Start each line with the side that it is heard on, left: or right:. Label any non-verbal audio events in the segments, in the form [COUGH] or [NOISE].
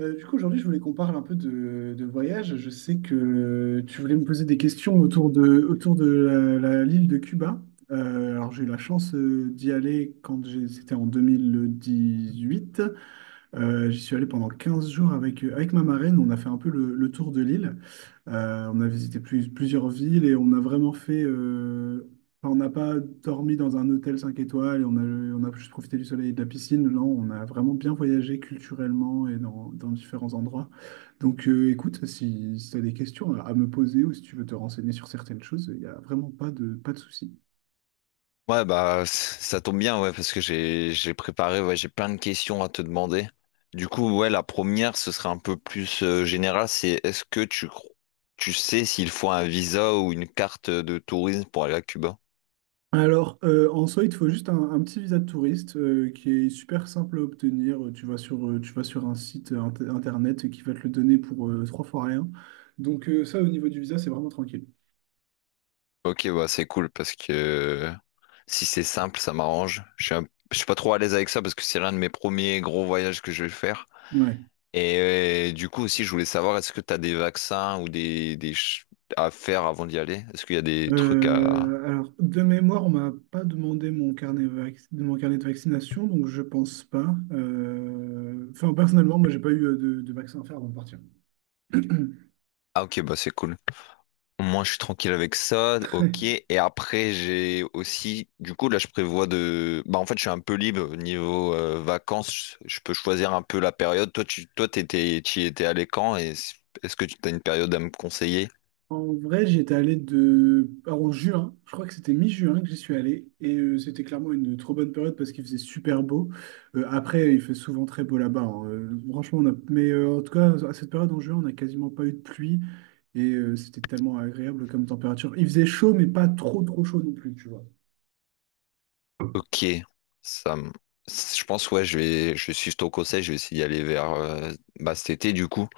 right: Du coup, aujourd'hui, je voulais qu'on parle un peu de voyage. Je sais que tu voulais me poser des questions autour de l'île de Cuba. Alors, j'ai eu la chance d'y aller quand c'était en 2018. J'y suis allé pendant 15 jours avec ma marraine. On a fait un peu le tour de l'île. On a visité plusieurs villes et on a vraiment fait. Enfin, on n'a pas dormi dans un hôtel 5 étoiles et on a juste profité du soleil et de la piscine. Là, on a vraiment bien voyagé culturellement et dans différents endroits. Donc, écoute, si, tu as des questions à me poser ou si tu veux te renseigner sur certaines choses, il n'y a vraiment pas de souci.
left: Ouais, bah, ça tombe bien, ouais, parce que j'ai préparé, ouais, j'ai plein de questions à te demander. Du coup, ouais, la première, ce serait un peu plus général, c'est est-ce que tu sais s'il faut un visa ou une carte de tourisme pour aller à Cuba?
right: Alors, en soi, il te faut juste un petit visa de touriste qui est super simple à obtenir. Tu vas sur un site internet qui va te le donner pour trois fois rien. Donc, ça, au niveau du visa, c'est vraiment tranquille.
left: Ok, bah, c'est cool, parce que si c'est simple, ça m'arrange. Je suis pas trop à l'aise avec ça, parce que c'est l'un de mes premiers gros voyages que je vais faire.
right: Ouais.
left: Et du coup aussi, je voulais savoir, est-ce que tu as des vaccins ou à faire avant d'y aller? Est-ce qu'il y a des trucs à...
right: Alors, de mémoire, on m'a pas demandé de mon carnet de vaccination, donc je pense pas. Enfin, personnellement, moi, j'ai pas eu de vaccin à faire avant de partir.
left: Ah ok, bah c'est cool. Au moins je suis tranquille avec ça, ok.
right: [CLEARS THROAT]
left: Et après j'ai aussi, du coup là je prévois de... Bah en fait je suis un peu libre au niveau vacances, je peux choisir un peu la période. Toi, t'étais, tu y étais allé quand et est-ce que tu as une période à me conseiller?
right: En vrai, j'y étais allé alors, en juin, je crois que c'était mi-juin que j'y suis allé, et c'était clairement une trop bonne période parce qu'il faisait super beau. Après, il fait souvent très beau là-bas, hein. Franchement, mais en tout cas, à cette période en juin, on n'a quasiment pas eu de pluie, et c'était tellement agréable comme température. Il faisait chaud, mais pas trop trop chaud non plus, tu vois.
left: Ok, ça me- Je pense ouais, je suis ton conseil, je vais essayer d'y aller vers bah, cet été du coup.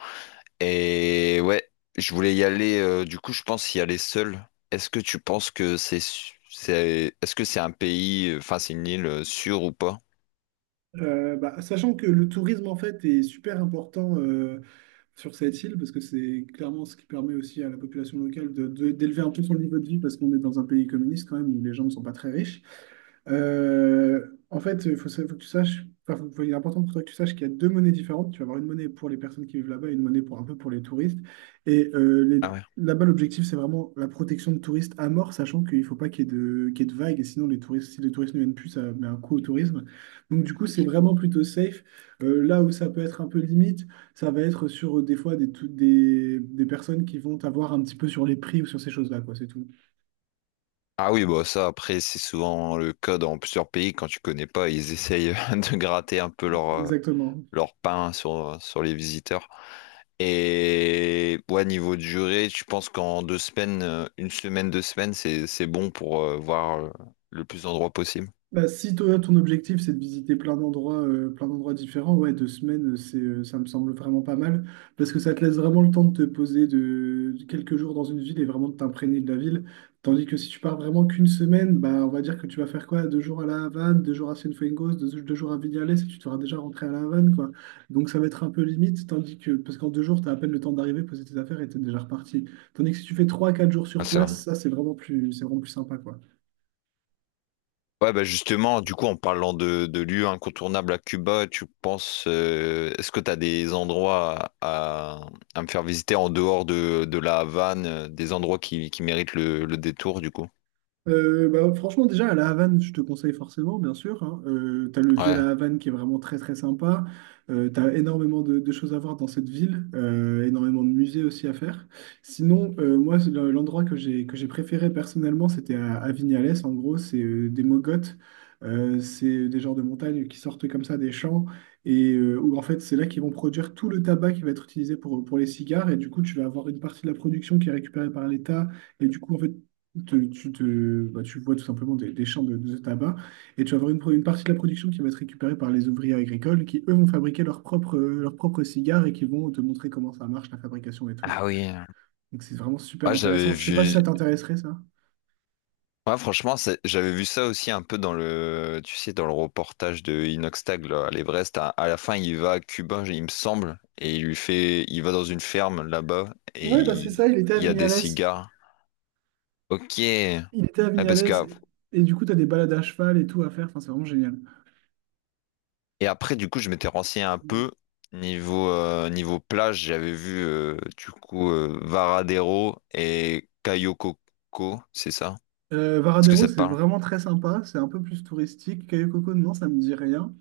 left: Et ouais, je voulais y aller. Du coup, je pense y aller seul. Est-ce que tu penses que c'est est-ce que c'est un pays, enfin c'est une île sûre ou pas?
right: Bah, sachant que le tourisme, en fait, est super important sur cette île, parce que c'est clairement ce qui permet aussi à la population locale d'élever un peu son niveau de vie, parce qu'on est dans un pays communiste quand même, où les gens ne sont pas très riches. Euh, en fait, faut que tu saches, enfin, il est important pour toi que tu saches qu'il y a deux monnaies différentes. Tu vas avoir une monnaie pour les personnes qui vivent là-bas et une monnaie pour un peu pour les touristes. Et euh, les-
left: Ah ouais.
right: là-bas, l'objectif, c'est vraiment la protection de touristes à mort, sachant qu'il ne faut pas qu'il y ait de vagues. Et sinon, si les touristes ne viennent plus, ça met un coup au tourisme. Donc, du coup, c'est ok, vraiment plutôt safe. Là où ça peut être un peu limite, ça va être sur des fois des personnes qui vont t'avoir un petit peu sur les prix ou sur ces choses-là, quoi, c'est tout.
left: Ah oui, bah ça après c'est souvent le cas dans plusieurs pays quand tu connais pas, ils essayent [LAUGHS] de gratter un peu leur
right: Exactement.
left: leur pain sur les visiteurs. Et ouais, niveau de durée, tu penses qu'en deux semaines, une semaine, deux semaines, c'est bon pour voir le plus d'endroits possible.
right: Bah, si toi, ton objectif, c'est de visiter plein d'endroits différents, ouais, deux semaines, ça me semble vraiment pas mal, parce que ça te laisse vraiment le temps de te poser de quelques jours dans une ville et vraiment de t'imprégner de la ville. Tandis que si tu pars vraiment qu'une semaine, bah, on va dire que tu vas faire quoi? Deux jours à La Havane, deux jours à Cienfuegos, deux jours à Vignales, et tu seras déjà rentré à La Havane, quoi. Donc ça va être un peu limite, tandis que, parce qu'en deux jours, tu as à peine le temps d'arriver, poser tes affaires et t'es déjà reparti. Tandis que si tu fais trois, quatre jours
left: Ah,
right: sur
left: c'est vrai.
right: place, ça, c'est vraiment plus sympa, quoi.
left: Ouais, bah justement, du coup, en parlant de lieux incontournables à Cuba, tu penses, est-ce que tu as des endroits me faire visiter en dehors de la Havane, des endroits qui méritent le détour, du coup?
right: Bah, franchement, déjà, à la Havane, je te conseille forcément, bien sûr, hein. T'as le vieux
left: Ouais.
right: La Havane qui est vraiment très très sympa. T'as énormément de choses à voir dans cette ville, énormément de musées aussi à faire. Sinon, moi, c'est l'endroit que j'ai préféré personnellement, c'était à Vignales. En gros, c'est des mogotes. C'est des genres de montagnes qui sortent comme ça des champs et où en fait c'est là qu'ils vont produire tout le tabac qui va être utilisé pour les cigares et du coup tu vas avoir une partie de la production qui est récupérée par l'État et du coup en fait bah, tu vois tout simplement des champs de tabac et tu vas avoir une partie de la production qui va être récupérée par les ouvriers agricoles qui, eux, vont fabriquer leurs propres cigares et qui vont te montrer comment ça marche, la fabrication et tout.
left: Ah oui.
right: Donc c'est vraiment super
left: Ouais, j'avais
right: intéressant. Je sais pas si
left: vu.
right: ça t'intéresserait, ça.
left: Ouais, franchement, j'avais vu ça aussi un peu dans le, tu sais, dans le reportage de Inoxtag, là, à l'Everest. À la fin, il va à Cuba, il me semble, et il va dans une ferme là-bas, et
right: Ouais, bah c'est ça,
left: il y a des cigares. Ok. Ouais,
right: Il était à
left: parce
right: Vignales
left: que
right: et du coup, tu as des balades à cheval et tout à faire. Enfin, c'est vraiment génial.
left: et après, du coup, je m'étais renseigné un peu niveau, niveau plage. J'avais vu, du coup, Varadero et Cayocoko, c'est ça?
right: Euh,
left: Est-ce que
right: Varadero,
left: ça te
right: c'est
left: parle?
right: vraiment très sympa. C'est un peu plus touristique. Cayo Coco, non, ça me dit rien.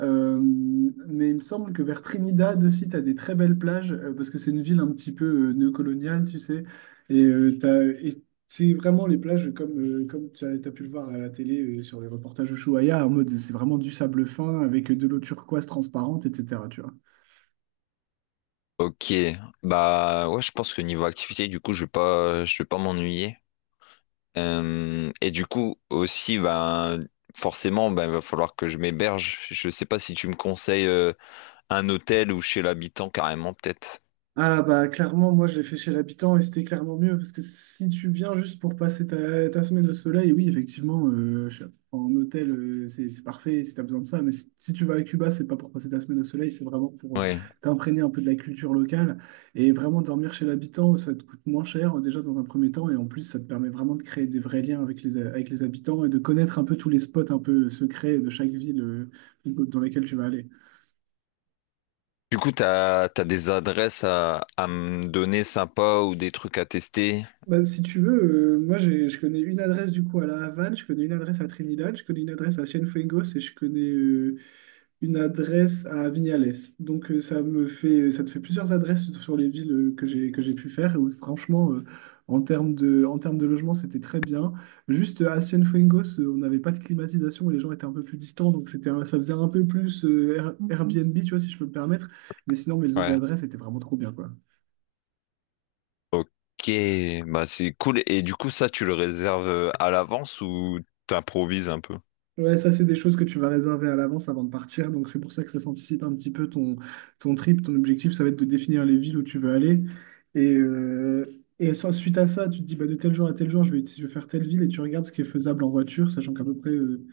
right: Euh, mais il me semble que vers Trinidad aussi, tu as des très belles plages, parce que c'est une ville un petit peu néocoloniale, tu sais. Et c'est vraiment les plages comme t'as pu le voir à la télé sur les reportages Ushuaïa, en mode c'est vraiment du sable fin avec de l'eau turquoise transparente, etc. Tu vois.
left: Ok, bah ouais, je pense que niveau activité, du coup, je vais pas m'ennuyer. Et du coup, aussi, ben forcément, ben il va falloir que je m'héberge. Je sais pas si tu me conseilles un hôtel ou chez l'habitant carrément, peut-être.
right: Ah bah clairement, moi je l'ai fait chez l'habitant et c'était clairement mieux parce que si tu viens juste pour passer ta semaine au soleil, oui effectivement, en hôtel c'est parfait si tu as besoin de ça, mais si tu vas à Cuba, c'est pas pour passer ta semaine au soleil, c'est vraiment pour
left: Ouais.
right: t'imprégner un peu de la culture locale et vraiment dormir chez l'habitant, ça te coûte moins cher déjà dans un premier temps et en plus ça te permet vraiment de créer des vrais liens avec les habitants et de connaître un peu tous les spots un peu secrets de chaque ville dans laquelle tu vas aller.
left: Du coup, t'as des adresses à me donner sympas ou des trucs à tester?
right: Bah, si tu veux, moi je connais une adresse du coup à La Havane, je connais une adresse à Trinidad, je connais une adresse à Cienfuegos et je connais une adresse à Vignales. Donc ça te fait plusieurs adresses sur les villes que j'ai pu faire. Et où, franchement, en termes de logement, c'était très bien. Juste à Cienfuegos, on n'avait pas de climatisation et les gens étaient un peu plus distants, donc c'était ça faisait un peu plus Mhm. Airbnb, tu vois, si je peux me permettre. Mais sinon, mes autres
left: Ouais.
right: adresses étaient vraiment trop bien, quoi.
left: Ok, bah c'est cool. Et du coup, ça, tu le réserves à l'avance ou t'improvises un peu?
right: Ouais, ça, c'est des choses que tu vas réserver à l'avance avant de partir. Donc, c'est pour ça que ça s'anticipe un petit peu ton trip. Ton objectif, ça va être de définir les villes où tu veux aller. Et, euh, Suite à ça, tu te dis, bah, de tel jour à tel jour, je vais faire telle ville et tu regardes ce qui est faisable en voiture, sachant qu'à peu près,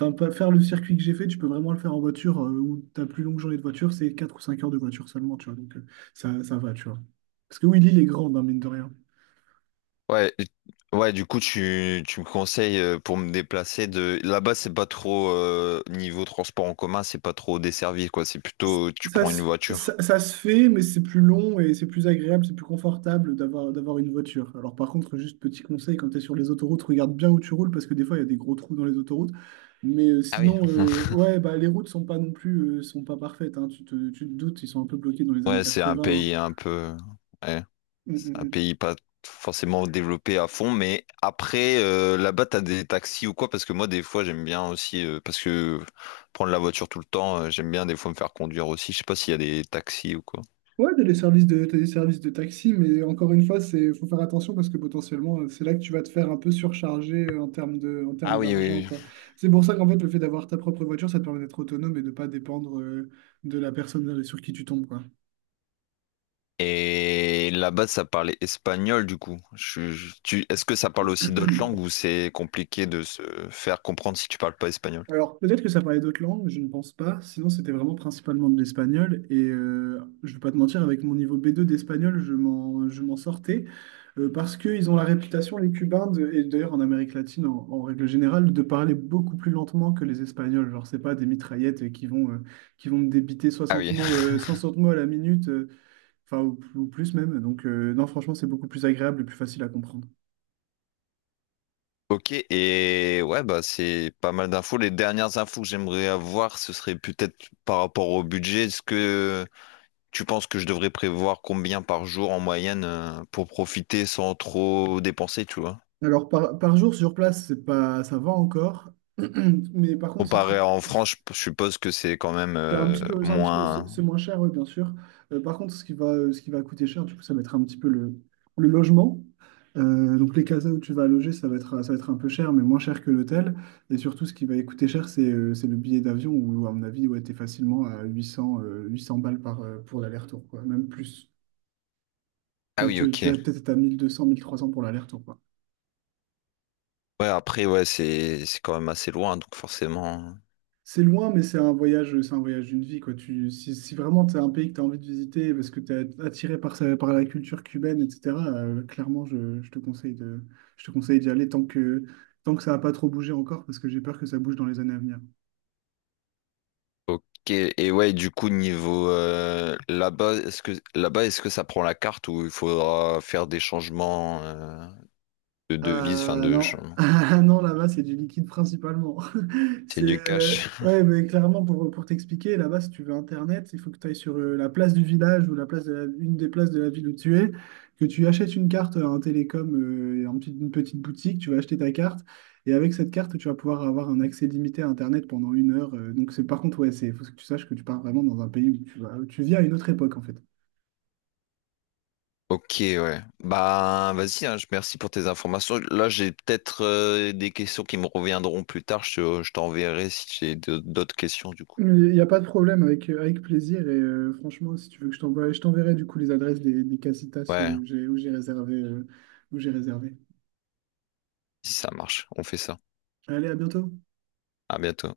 right: enfin, faire le circuit que j'ai fait, tu peux vraiment le faire en voiture où ta plus longue journée de voiture, c'est 4 ou 5 heures de voiture seulement, tu vois. Donc, ça va, tu vois. Parce que oui, l'île est grande, hein, mine de rien.
left: Ouais, ouais, du coup, tu me conseilles pour me déplacer de... Là-bas, c'est pas trop... niveau transport en commun, c'est pas trop desservi, quoi. C'est plutôt, tu
right: Ça
left: prends une
right: se, ça,
left: voiture.
right: ça se fait, mais c'est plus long et c'est plus agréable, c'est plus confortable d'avoir une voiture. Alors par contre, juste petit conseil, quand tu es sur les autoroutes, regarde bien où tu roules parce que des fois, il y a des gros trous dans les autoroutes. Mais euh,
left: Ah oui.
right: sinon, euh,
left: [LAUGHS]
right: ouais, bah, les routes sont pas non plus, sont pas parfaites, hein. Tu te doutes, ils sont un peu bloqués dans les années
left: Ouais, c'est un
right: 80, hein.
left: pays un peu... ouais.
right: Mm, mm,
left: C'est un
right: mm.
left: pays pas forcément développé à fond, mais après, là-bas, t'as des taxis ou quoi? Parce que moi, des fois, j'aime bien aussi, parce que prendre la voiture tout le temps, j'aime bien des fois me faire conduire aussi. Je sais pas s'il y a des taxis ou quoi.
right: Ouais, t'as des services de taxi, mais encore une fois, faut faire attention parce que potentiellement, c'est là que tu vas te faire un peu surcharger en
left: Ah
right: termes
left: oui,
right: d'argent,
left: oui,
right: quoi. C'est pour ça qu'en fait, le fait d'avoir ta propre voiture, ça te permet d'être autonome et de pas dépendre de la personne sur qui tu tombes, quoi.
left: et là-bas, ça parlait espagnol, du coup. Est-ce que ça parle aussi d'autres langues ou c'est compliqué de se faire comprendre si tu parles pas espagnol?
right: Alors, peut-être que ça parlait d'autres langues, je ne pense pas. Sinon, c'était vraiment principalement de l'espagnol. Et je ne vais pas te mentir, avec mon niveau B2 d'espagnol, je m'en sortais. Parce qu'ils ont la réputation, les Cubains, et d'ailleurs en Amérique latine, en règle générale, de parler beaucoup plus lentement que les Espagnols. Genre, c'est pas des mitraillettes qui vont me débiter
left: Ah
right: 60
left: oui.
right: mots,
left: [LAUGHS]
right: 60 mots à la minute, enfin, ou plus même. Donc, non, franchement, c'est beaucoup plus agréable et plus facile à comprendre.
left: Ok, et ouais, bah c'est pas mal d'infos. Les dernières infos que j'aimerais avoir, ce serait peut-être par rapport au budget. Est-ce que tu penses que je devrais prévoir combien par jour en moyenne pour profiter sans trop dépenser, tu vois?
right: Alors, par jour sur place, c'est pas, ça va encore. [CLEARS THROAT] Mais par contre, si
left: Comparé
right: tu,
left: à en France, je suppose que c'est quand même
right: c'est un petit peu, c'est un petit peu, c'est
left: moins.
right: moins cher, oui, bien sûr. Par contre, ce qui va coûter cher, du coup, ça va être un petit peu le logement. Donc, les casas où tu vas loger, ça va être un peu cher, mais moins cher que l'hôtel. Et surtout, ce qui va coûter cher, c'est le billet d'avion, où, à mon avis, ouais, t'es facilement à 800 balles pour l'aller-retour, quoi. Même plus.
left: Ah
right: T'as
left: oui,
right: t'as-
left: ok.
right: t'as peut-être à mille mille deux cents mille trois cents pour l'aller-retour, quoi.
left: Ouais, après, ouais, c'est quand même assez loin, donc forcément.
right: C'est loin, mais c'est un voyage, d'une vie, quoi. Tu, si, si vraiment c'est un pays que tu as envie de visiter parce que tu es attiré par la culture cubaine, etc., clairement, je te conseille je te conseille d'y aller tant que ça n'a pas trop bougé encore, parce que j'ai peur que ça bouge dans les années à venir.
left: Ok. Et ouais, du coup, niveau là-bas, est-ce que ça prend la carte ou il faudra faire des changements de devises, enfin
right: Ah
left: de
right: non, [LAUGHS]
left: changement?
right: Ah, non là-bas c'est du liquide principalement. [LAUGHS]
left: C'est
right: C'est
left: du cash.
right: ouais, mais clairement pour t'expliquer, là-bas si tu veux internet, il faut que tu ailles sur la place du village ou la place de une des places de la ville où tu es, que tu achètes une carte à un télécom, une petite boutique, tu vas acheter ta carte et avec cette carte tu vas pouvoir avoir un accès limité à internet pendant une heure. Donc c'est par contre, ouais, c'est faut que tu saches que tu pars vraiment dans un pays où où tu vis à une autre époque en fait.
left: Ok, ouais. Bah, vas-y, hein, merci pour tes informations. Là, j'ai peut-être des questions qui me reviendront plus tard. Je t'enverrai si j'ai d'autres questions, du coup.
right: Il n'y a pas de problème, avec plaisir. Et franchement, si tu veux que je t'envoie, je t'enverrai du coup les adresses des casitas
left: Ouais,
right: où j'ai réservéoù j'ai réservé.
left: si ça marche, on fait ça.
right: Allez, à bientôt.
left: À bientôt.